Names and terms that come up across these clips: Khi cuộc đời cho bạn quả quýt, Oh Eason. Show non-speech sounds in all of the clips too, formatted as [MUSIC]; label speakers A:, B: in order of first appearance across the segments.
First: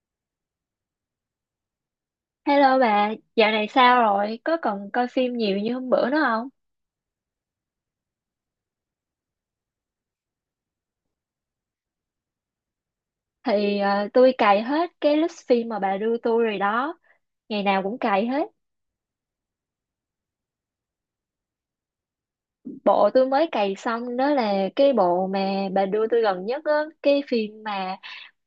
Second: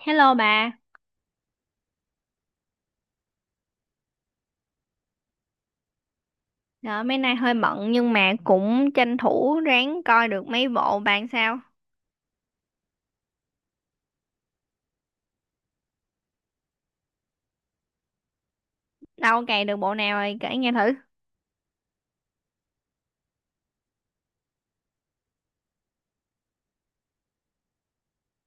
A: Hello bà.
B: Hello bà, dạo này sao rồi? Có còn coi phim nhiều như hôm bữa nữa không?
A: Đó, mấy nay hơi bận nhưng mà cũng tranh thủ ráng coi được mấy bộ bạn sao.
B: Tôi cày hết cái list phim mà bà đưa tôi rồi đó. Ngày nào cũng cày hết.
A: Đâu cày được bộ nào rồi kể nghe thử.
B: Bộ tôi mới cày xong đó là cái bộ mà bà đưa tôi gần nhất á. Cái phim mà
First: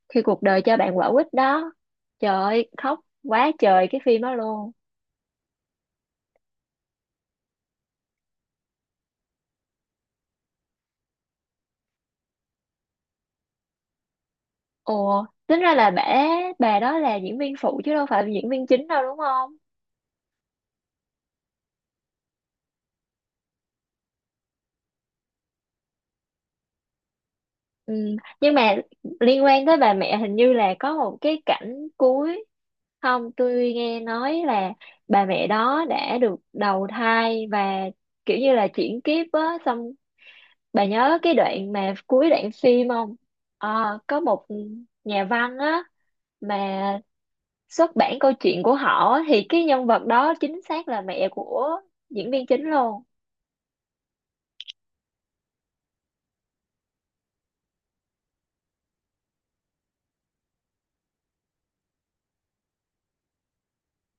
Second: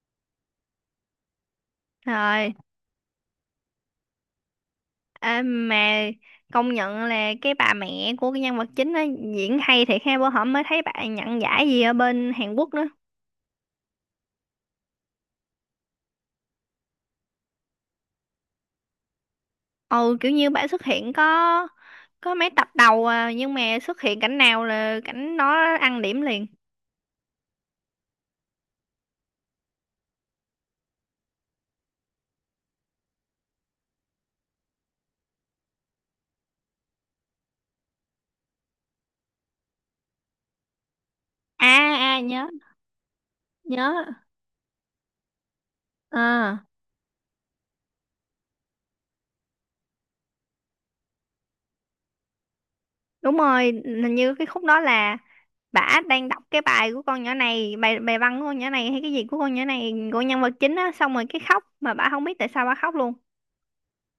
B: khi cuộc đời cho bạn quả quýt đó. Trời
A: Rồi,
B: ơi, khóc quá trời cái phim đó luôn.
A: à, mà công nhận là cái bà mẹ của cái nhân vật chính á diễn hay thiệt ha, bữa hổm mới thấy bà nhận giải gì ở bên Hàn Quốc nữa.
B: Ồ, tính ra là bà đó là diễn viên phụ chứ đâu phải là diễn viên chính đâu đúng không?
A: Ừ, kiểu như bà xuất hiện có mấy tập đầu à, nhưng mà xuất hiện cảnh nào là cảnh nó ăn điểm liền.
B: Ừ. Nhưng mà liên quan tới bà mẹ hình như là có một cái cảnh cuối, không tôi nghe nói là bà mẹ đó đã được đầu thai và kiểu như là chuyển kiếp á, xong bà nhớ cái đoạn mà
A: À à,
B: cuối
A: nhớ
B: đoạn phim không? Ờ,
A: nhớ.
B: có một nhà văn á,
A: Ờ,
B: mà xuất bản câu chuyện của họ á, thì cái nhân vật đó chính xác là mẹ của diễn viên chính luôn.
A: đúng rồi, hình như cái khúc đó là bả đang đọc cái bài của con nhỏ này, bài bài văn của con nhỏ này hay cái gì của con nhỏ này, của nhân vật chính á, xong rồi cái khóc mà bả không biết tại sao bả khóc luôn,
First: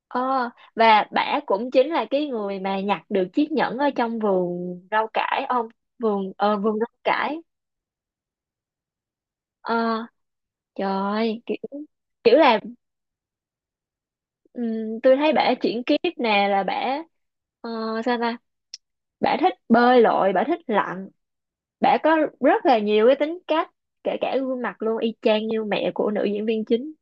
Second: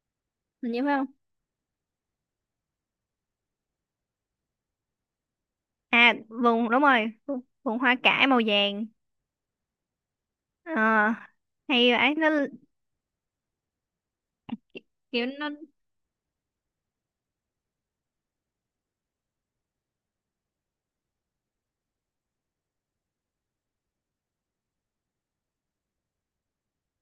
B: Ờ,
A: hình như phải
B: và
A: không?
B: bả cũng chính là cái người mà nhặt được chiếc nhẫn ở trong vườn rau cải ông,
A: à Vùng,
B: vườn
A: đúng
B: rau
A: rồi, vùng,
B: cải.
A: vùng hoa cải màu vàng.
B: ờ,
A: ờ
B: Trời ơi, kiểu,
A: Hay ấy, nó
B: kiểu là tôi
A: kiểu
B: thấy
A: nó
B: bả chuyển kiếp nè là bả ờ, sao ta Bả thích bơi lội, bả thích lặn, bả có rất là nhiều cái tính cách, kể cả gương mặt luôn y chang như mẹ của nữ diễn viên chính.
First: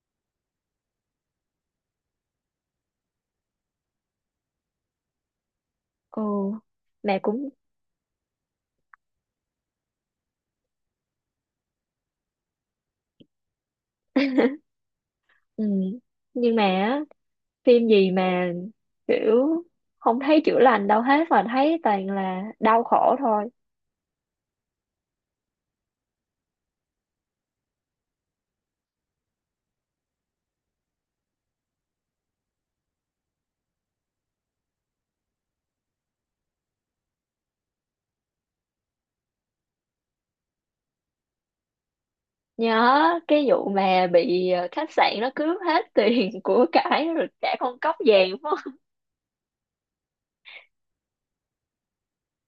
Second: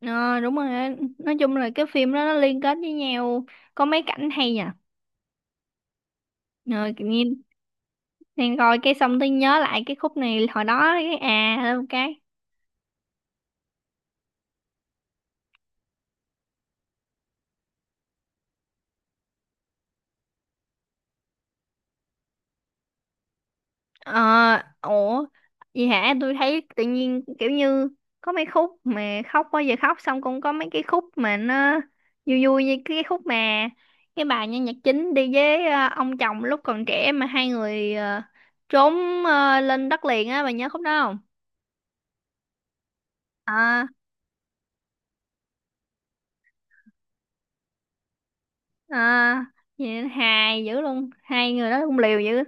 A: ờ đúng rồi á. Nói chung là cái phim đó nó liên kết với nhau, có mấy cảnh hay nhỉ.
B: Ồ,
A: Ờ Kiểu
B: mẹ
A: như
B: cũng.
A: đang coi cái xong tôi nhớ lại cái khúc này hồi đó, cái lên một cái.
B: [LAUGHS] ừm, nhưng mà á, phim gì mà kiểu không thấy chữa lành đâu hết mà thấy toàn là đau khổ thôi.
A: Ờ, ủa, gì hả? Tôi thấy tự nhiên kiểu như có mấy khúc mà khóc, bao giờ khóc xong cũng có mấy cái khúc mà nó vui vui, như cái khúc mà cái bà nhân vật chính đi với ông chồng lúc còn trẻ mà hai người trốn lên đất liền á, bà nhớ khúc đó không?
B: Nhớ cái vụ
A: À,
B: mà bị khách sạn nó cướp hết tiền [LAUGHS] của cải rồi cả con cóc vàng phải không?
A: à, vậy hài dữ luôn, hai người đó cũng liều dữ.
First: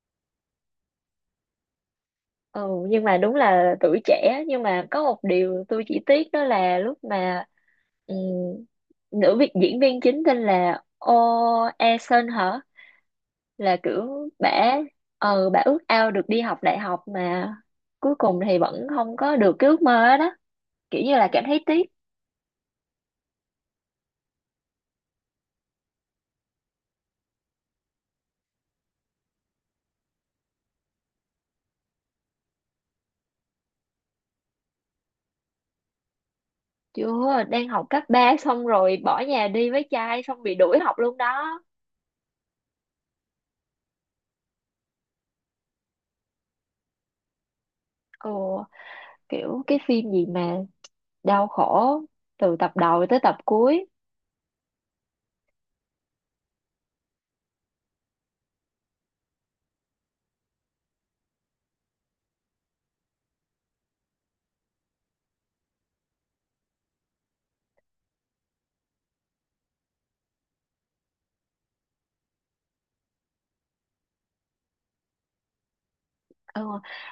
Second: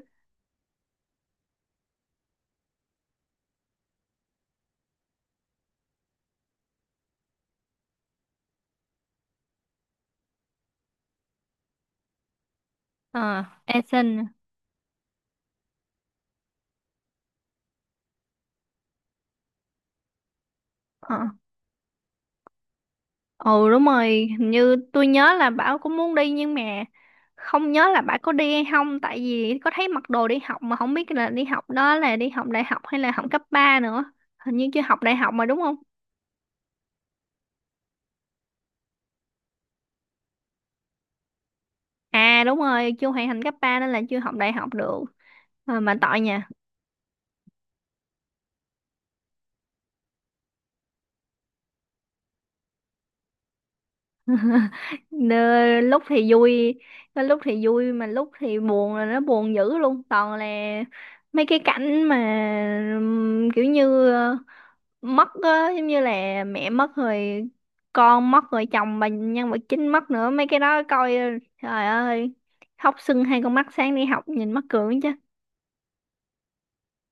B: Ừ, nhưng mà đúng là tuổi trẻ, nhưng mà có một điều tôi chỉ tiếc đó là lúc mà ừm, nữ việc diễn viên chính tên là Oh Eason hả.
A: Ờ,
B: Là
A: Eason.
B: kiểu bả bả ước ao được đi học đại học mà cuối cùng thì vẫn không có được cái ước mơ đó, kiểu như là cảm thấy tiếc.
A: Ừ, đúng rồi, hình như tôi nhớ là Bảo cũng muốn đi nhưng mà không nhớ là Bảo có đi hay không, tại vì có thấy mặc đồ đi học mà không biết là đi học đó là đi học đại học hay là học cấp 3 nữa. Hình như chưa học đại học mà, đúng không?
B: Chưa, đang học cấp 3 xong rồi bỏ nhà đi với trai xong bị đuổi học luôn đó.
A: À, đúng rồi, chưa hoàn thành cấp 3 nên là chưa học đại học được. Mà tội nha.
B: Ừ, kiểu cái phim gì mà đau khổ từ tập đầu tới tập cuối.
A: Lúc thì vui, có lúc thì vui mà lúc thì buồn là nó buồn dữ luôn, toàn là mấy cái cảnh mà kiểu như mất á, giống như là mẹ mất rồi, con mất rồi, chồng bà nhân vật chính mất nữa, mấy cái đó coi trời ơi, khóc sưng hai con mắt, sáng đi học nhìn mắc cười chứ.
B: Ừ.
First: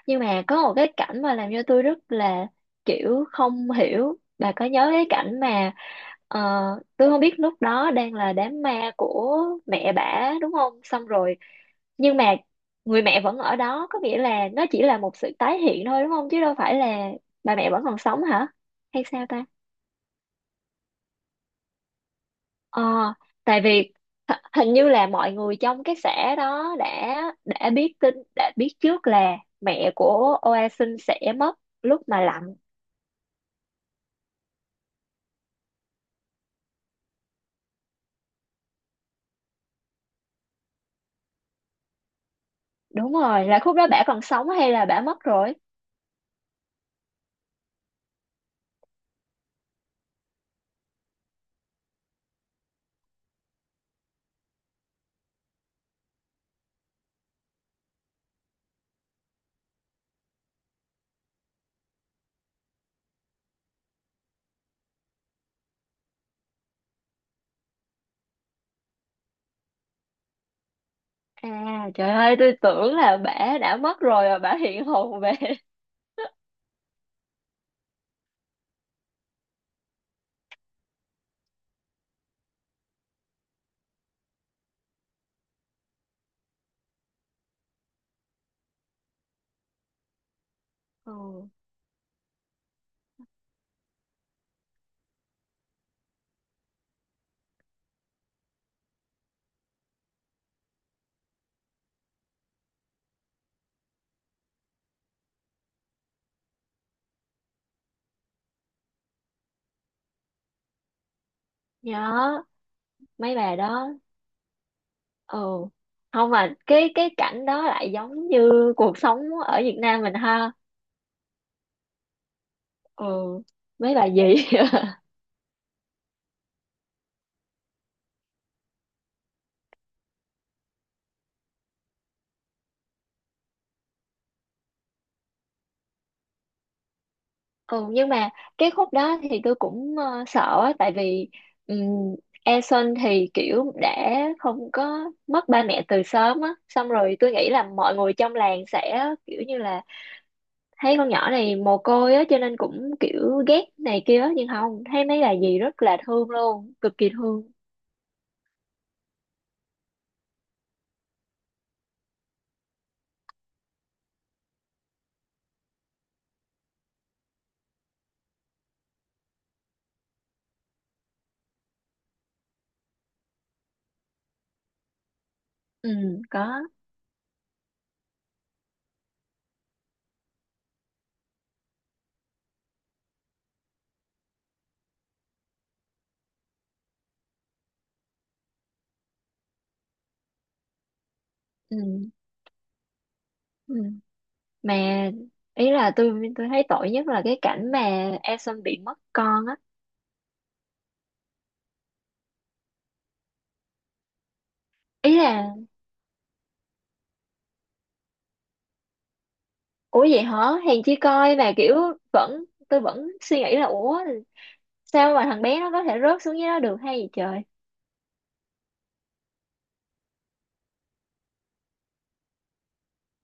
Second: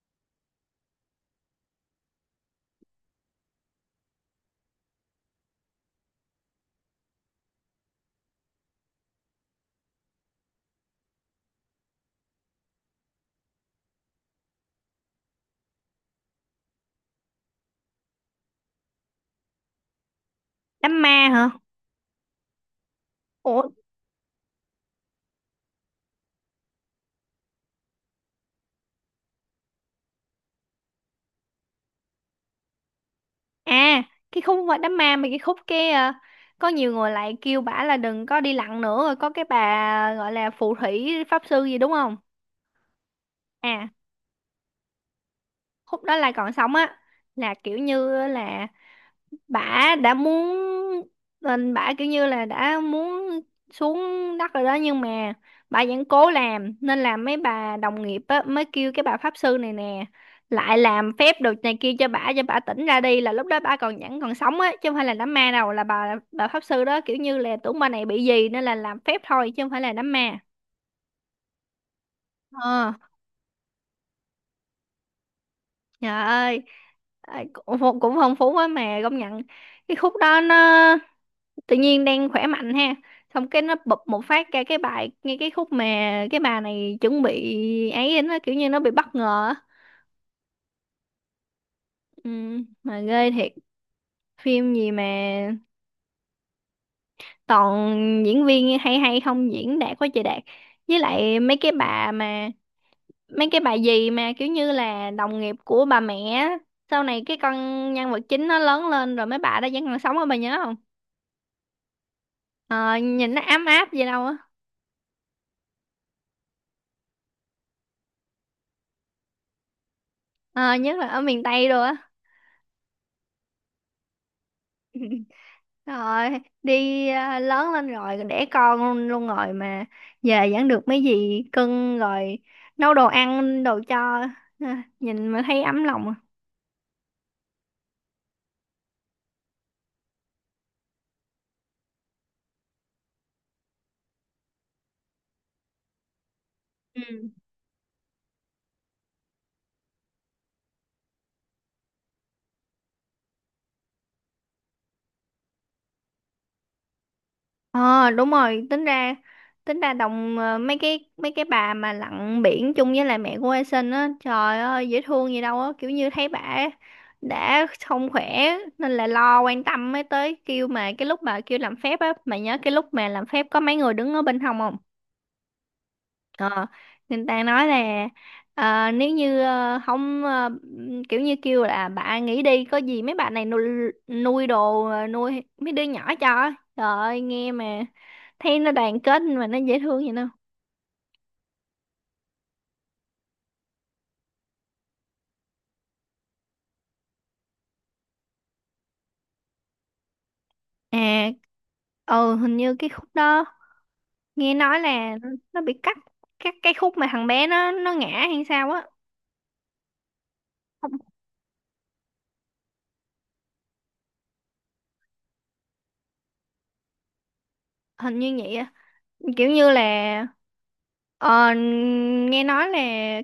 B: Nhưng mà có một cái cảnh mà làm cho tôi rất là kiểu không hiểu, bà có nhớ cái cảnh mà ờ, tôi không biết lúc đó đang là đám ma của mẹ bả đúng không, xong rồi nhưng mà người mẹ vẫn ở đó, có nghĩa là nó chỉ là một sự tái hiện thôi đúng không, chứ đâu phải là bà mẹ vẫn còn sống hả, hay sao ta?
A: Đám ma hả?
B: Ờ, tại
A: Ủa,
B: vì hình như là mọi người trong cái xã đó đã biết tin, đã biết trước là mẹ của Oasin sẽ mất lúc mà lạnh.
A: à cái khúc mà đám ma, mà cái khúc cái, có nhiều người lại kêu bả là đừng có đi lặn nữa, rồi có cái bà gọi là phù thủy pháp sư gì đúng không?
B: Đúng rồi, là khúc đó
A: à
B: bả còn sống hay là bả mất rồi?
A: Khúc đó là còn sống á, là kiểu như là bả đã muốn lên, bả kiểu như là đã muốn xuống đất rồi đó, nhưng mà bà vẫn cố làm nên là mấy bà đồng nghiệp á, mới kêu cái bà pháp sư này nè lại làm phép đồ này kia cho bả, cho bả tỉnh ra đi, là lúc đó bả còn vẫn còn sống á chứ không phải là đám ma đâu, là bà pháp sư đó kiểu như là tưởng bà này bị gì nên là làm phép thôi chứ không phải là đám ma.
B: À trời ơi, tôi
A: ờ
B: tưởng là bả đã mất rồi và bả hiện hồn về. [LAUGHS]
A: Trời ơi. Ờ, cũng cũng phong phú quá mà công nhận, cái khúc đó nó tự nhiên đang khỏe mạnh ha, xong cái nó bụp một phát ra cái bài ngay cái khúc mà cái bà này chuẩn bị, ấy nó kiểu như nó bị bất ngờ á.
B: Ừ,
A: Ừ, mà ghê thiệt, phim gì mà toàn diễn viên hay, hay không diễn đạt quá trời đạt, với lại mấy cái bà gì mà kiểu như là đồng nghiệp của bà mẹ á, sau này cái con nhân vật chính nó lớn lên rồi mấy bà đó vẫn còn sống á, bà nhớ không?
B: nhớ
A: Ờ, nhìn
B: mấy
A: nó
B: bà
A: ấm áp
B: đó.
A: gì đâu á.
B: Ừ, không, mà cái cảnh đó lại giống như cuộc sống ở Việt Nam mình ha.
A: Ờ, nhất là ở miền Tây rồi á.
B: Ừ, mấy bà gì. [LAUGHS]
A: [LAUGHS] Rồi, đi à, lớn lên rồi đẻ con luôn rồi mà, về vẫn được mấy gì cưng rồi nấu đồ ăn đồ cho, à, nhìn mà thấy ấm lòng. À.
B: Ừ, nhưng mà cái khúc đó thì tôi cũng sợ á, tại vì um, Eason thì kiểu đã không có mất ba mẹ từ sớm á, xong rồi
A: Ừ.
B: tôi nghĩ là mọi người trong làng sẽ kiểu như là thấy con nhỏ này mồ côi á, cho nên cũng kiểu ghét này kia á, nhưng không, thấy mấy bà dì rất là thương luôn, cực kỳ thương.
A: Ờ, đúng rồi, tính ra đồng, mấy cái bà mà lặn biển chung với lại mẹ của A Sinh á, trời ơi dễ thương gì đâu á, kiểu như thấy bà đã không khỏe nên là lo quan tâm mới tới kêu, mà cái lúc bà kêu làm phép á, mà nhớ cái lúc mà làm phép có mấy người đứng ở bên hông không?
B: Ừ, có.
A: Ờ, người ta nói là, nếu như không, kiểu như kêu là bà nghỉ đi, có gì mấy bà này nuôi, nuôi đồ, nuôi mấy đứa nhỏ cho, trời ơi, nghe mà thấy nó đoàn kết mà nó dễ thương vậy đâu.
B: Ừ, ừ. Mà ý là tôi thấy tội nhất là cái cảnh mà Eason bị mất con á.
A: à ừ, hình như cái khúc đó nghe nói
B: Ý
A: là
B: là,
A: nó bị cắt, cái khúc mà thằng bé nó ngã hay sao á.
B: ủa vậy hả? Hèn
A: Không,
B: chi coi là kiểu vẫn, tôi vẫn suy nghĩ là ủa sao mà thằng bé nó có thể rớt xuống dưới đó được hay gì trời.
A: hình như vậy, kiểu như là, ờ, nghe nói là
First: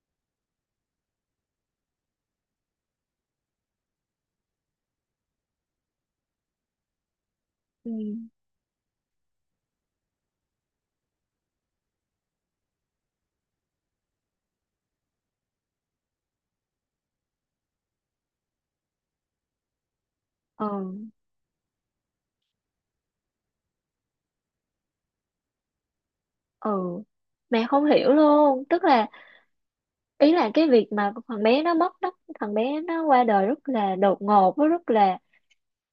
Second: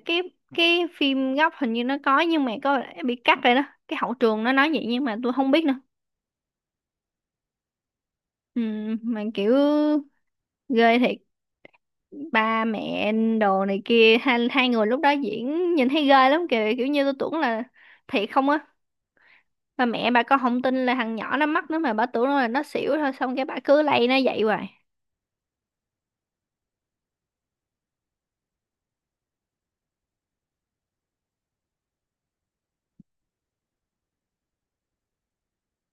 A: cái cái phim gốc hình như nó có nhưng mà có lẽ bị cắt rồi đó, cái hậu trường nó nói vậy nhưng mà tôi không biết nữa.
B: Ừ.
A: Ừ, mà kiểu ghê thiệt, ba mẹ đồ này kia, hai người lúc đó diễn nhìn thấy ghê lắm kìa, kiểu như tôi tưởng là thiệt không á, ba mẹ bà con không tin là
B: Ừ,
A: thằng nhỏ nó mắc nữa mà bà tưởng là nó xỉu thôi, xong cái bà cứ lay nó vậy hoài.
B: ừ. Mẹ không hiểu luôn, tức là ý là cái việc mà thằng bé nó mất đất, thằng bé nó qua đời rất là đột ngột với rất là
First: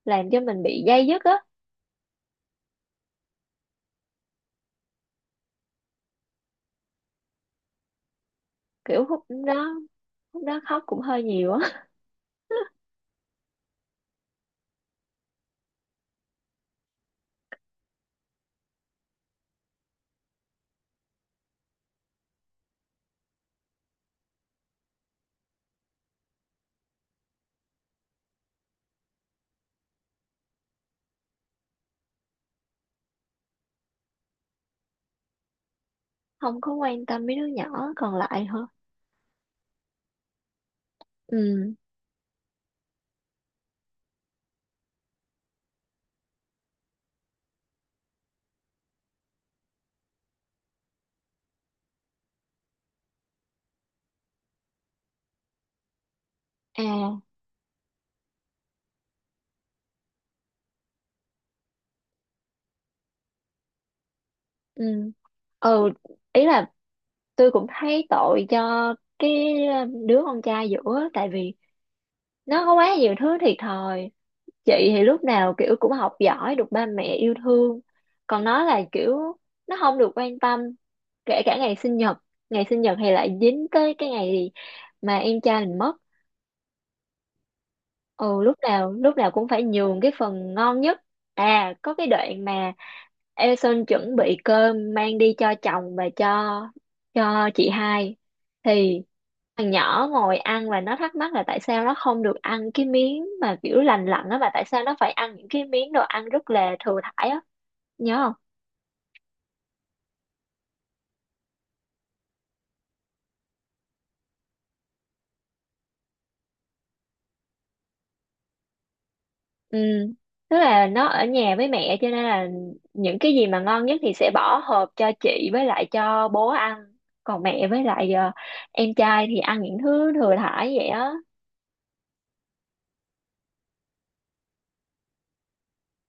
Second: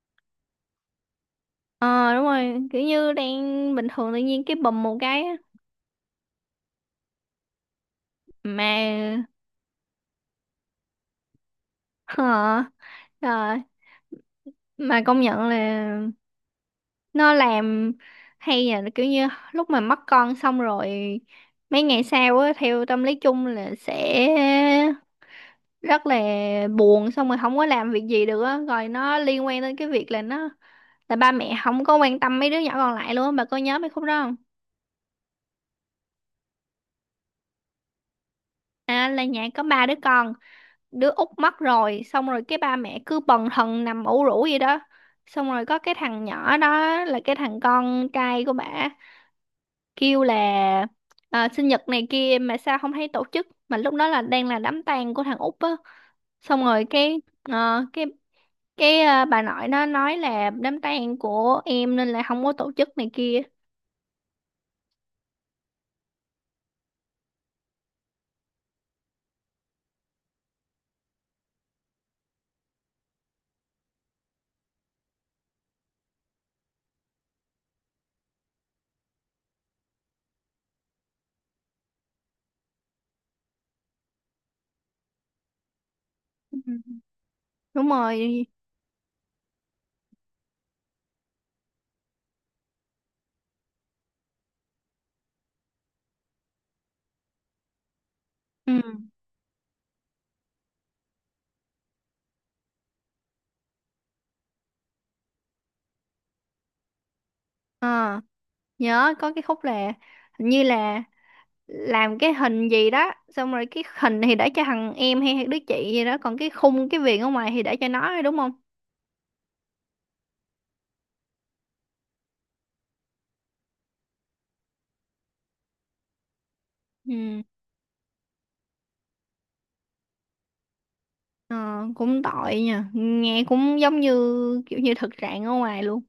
B: làm cho mình bị day dứt á,
A: Ờ, đúng rồi, kiểu như đang bình thường tự nhiên cái bùm một cái á. Mà.
B: kiểu lúc đó khóc cũng hơi nhiều á. [LAUGHS]
A: Hả? Rồi, mà công nhận là nó làm hay, là kiểu như lúc mà mất con xong rồi, mấy ngày sau á theo tâm lý chung là sẽ rất là buồn xong rồi không có làm việc gì được á, rồi nó liên quan đến cái việc là nó là ba mẹ không có quan tâm mấy đứa nhỏ còn lại luôn á, bà có nhớ mấy khúc đó không?
B: Không có quan tâm mấy đứa nhỏ còn lại hả?
A: À, là nhà có ba đứa con, đứa út mất
B: Ừ.
A: rồi xong rồi cái ba mẹ cứ bần thần nằm ủ rũ vậy đó, xong rồi có cái thằng nhỏ đó là cái thằng con trai của bả kêu là, à, sinh nhật này kia mà sao không thấy tổ chức, mà lúc đó là đang là đám tang của thằng Út á, xong rồi
B: À,
A: cái ờ, bà nội nó nói là đám tang của em nên là không có tổ chức này kia.
B: ừ. Ừ, ý là tôi cũng thấy tội cho cái đứa con trai giữa tại vì nó có quá nhiều thứ thiệt thòi. Chị thì lúc nào kiểu cũng học giỏi được ba mẹ yêu thương, còn nó là kiểu nó không được quan tâm, kể cả ngày sinh nhật. Ngày sinh nhật thì lại dính tới cái ngày mà em trai mình mất.
A: Ừ. Đúng
B: Ừ,
A: rồi.
B: lúc nào cũng phải nhường cái phần ngon nhất. À có cái đoạn mà Eason chuẩn bị cơm mang đi cho chồng và cho chị hai
A: Ừ.
B: thì thằng nhỏ ngồi ăn và nó thắc mắc là tại sao nó không được ăn cái miếng mà kiểu lành lặn á, mà tại sao nó phải ăn những cái miếng đồ ăn rất là thừa thải á.
A: Ờ,
B: Nhớ.
A: nhớ có cái khúc là hình như là làm cái hình gì đó, xong rồi cái hình thì để cho thằng em hay hay đứa chị gì đó, còn cái khung cái viền ở ngoài thì để cho nó thôi, đúng không?
B: Ừ, tức là nó ở nhà với mẹ cho nên là những cái gì mà ngon nhất thì sẽ bỏ hộp cho chị với lại cho bố ăn.
A: Ừ.
B: Còn mẹ với lại em trai thì ăn những thứ thừa thải vậy á.
A: Ờ, cũng tội nha, nghe cũng giống như kiểu như thực trạng ở ngoài luôn,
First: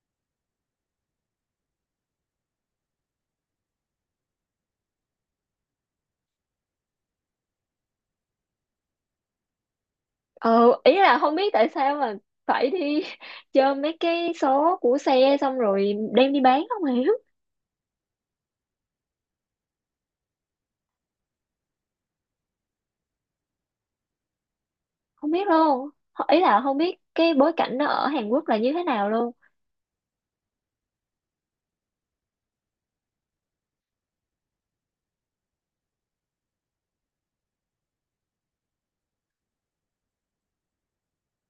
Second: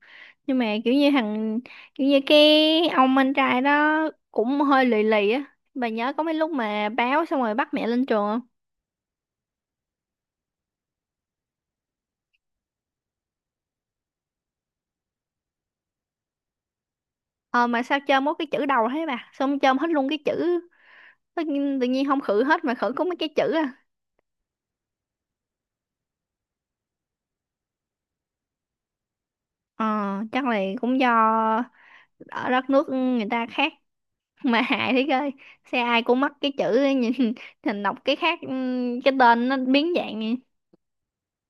A: nhưng mà kiểu như thằng, kiểu như cái ông anh trai đó cũng hơi lì lì á, bà nhớ có mấy lúc mà báo xong rồi bắt mẹ lên trường không?
B: Ừ, ý là không biết tại sao mà phải đi [LAUGHS] chơi mấy cái số của xe xong rồi đem đi bán, không hiểu.
A: Ờ mà sao chôm có cái chữ đầu thế bà, xong chôm hết luôn cái chữ, tự nhiên không khử hết mà khử có mấy cái chữ à.
B: Không biết luôn. Ý là không biết cái bối cảnh nó ở Hàn Quốc là như thế nào luôn.
A: ờ Chắc là cũng do ở đất nước người ta khác, [LAUGHS] mà hại thế coi, xe ai cũng mắc cái chữ ấy, nhìn [LAUGHS] thành đọc cái khác. Ừ, cái tên nó biến dạng vậy.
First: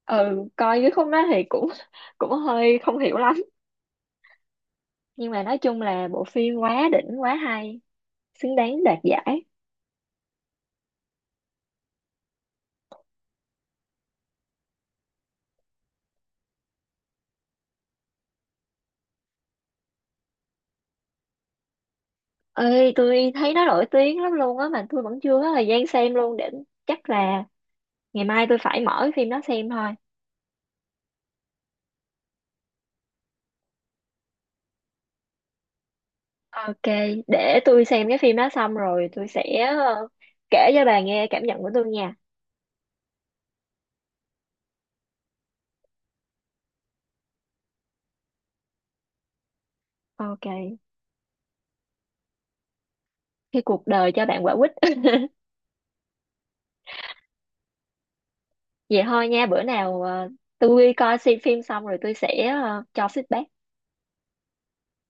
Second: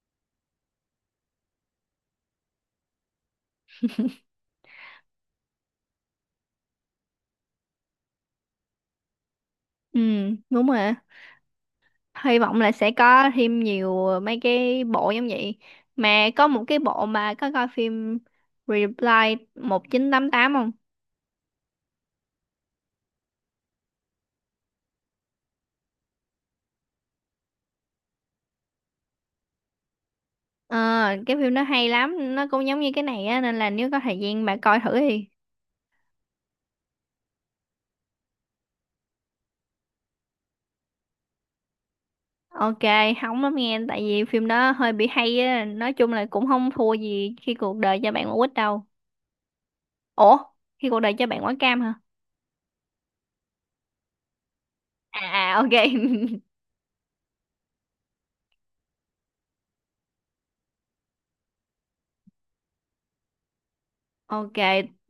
B: Ừ, coi cái không đó thì cũng [LAUGHS] cũng hơi không hiểu lắm. Nhưng mà nói chung là bộ phim quá đỉnh, quá hay, xứng đáng đoạt giải.
A: Ừ, đúng rồi á. Hy vọng là sẽ có thêm nhiều, mấy cái bộ giống vậy. Mà có một cái bộ mà có coi phim Reply 1988 không?
B: Ơi, tôi thấy nó nổi tiếng lắm luôn á, mà tôi vẫn chưa có thời gian xem luôn. Để chắc là ngày mai tôi phải mở cái phim đó xem thôi.
A: Ờ, cái phim nó hay lắm, nó cũng giống như cái này á nên là nếu có thời gian bà coi thử đi.
B: Ok, để tôi xem cái phim đó xong rồi tôi sẽ kể cho bà nghe cảm nhận của tôi nha.
A: Ok, hóng lắm nghe, tại vì phim đó hơi bị hay á, nói chung là cũng không thua gì khi cuộc đời cho bạn quả quýt đâu. Ủa,
B: Ok,
A: khi cuộc đời cho bạn quả cam hả?
B: cái cuộc đời cho bạn quả quýt. [LAUGHS]
A: À, à, ok. [LAUGHS]
B: Vậy thôi nha, bữa nào tôi coi xem phim xong rồi tôi sẽ cho feedback.
A: Ok,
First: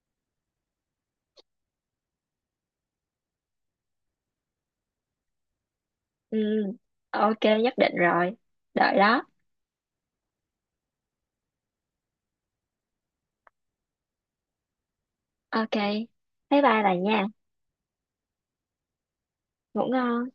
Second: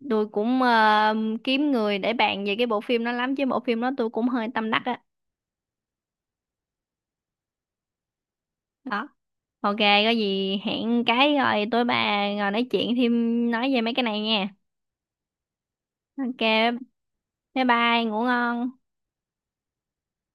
A: tôi cũng, kiếm người để bàn về cái bộ phim đó lắm, chứ bộ phim đó tôi cũng hơi tâm đắc á.
B: Ừ, ok, nhất định rồi, đợi
A: Đó.
B: đó.
A: Ok, có gì hẹn cái rồi tối bà ngồi nói chuyện thêm, nói về mấy cái này nha.
B: Ok,
A: Ok,
B: bye bye bà nha.
A: bye bye, ngủ ngon.
B: Ngủ ngon.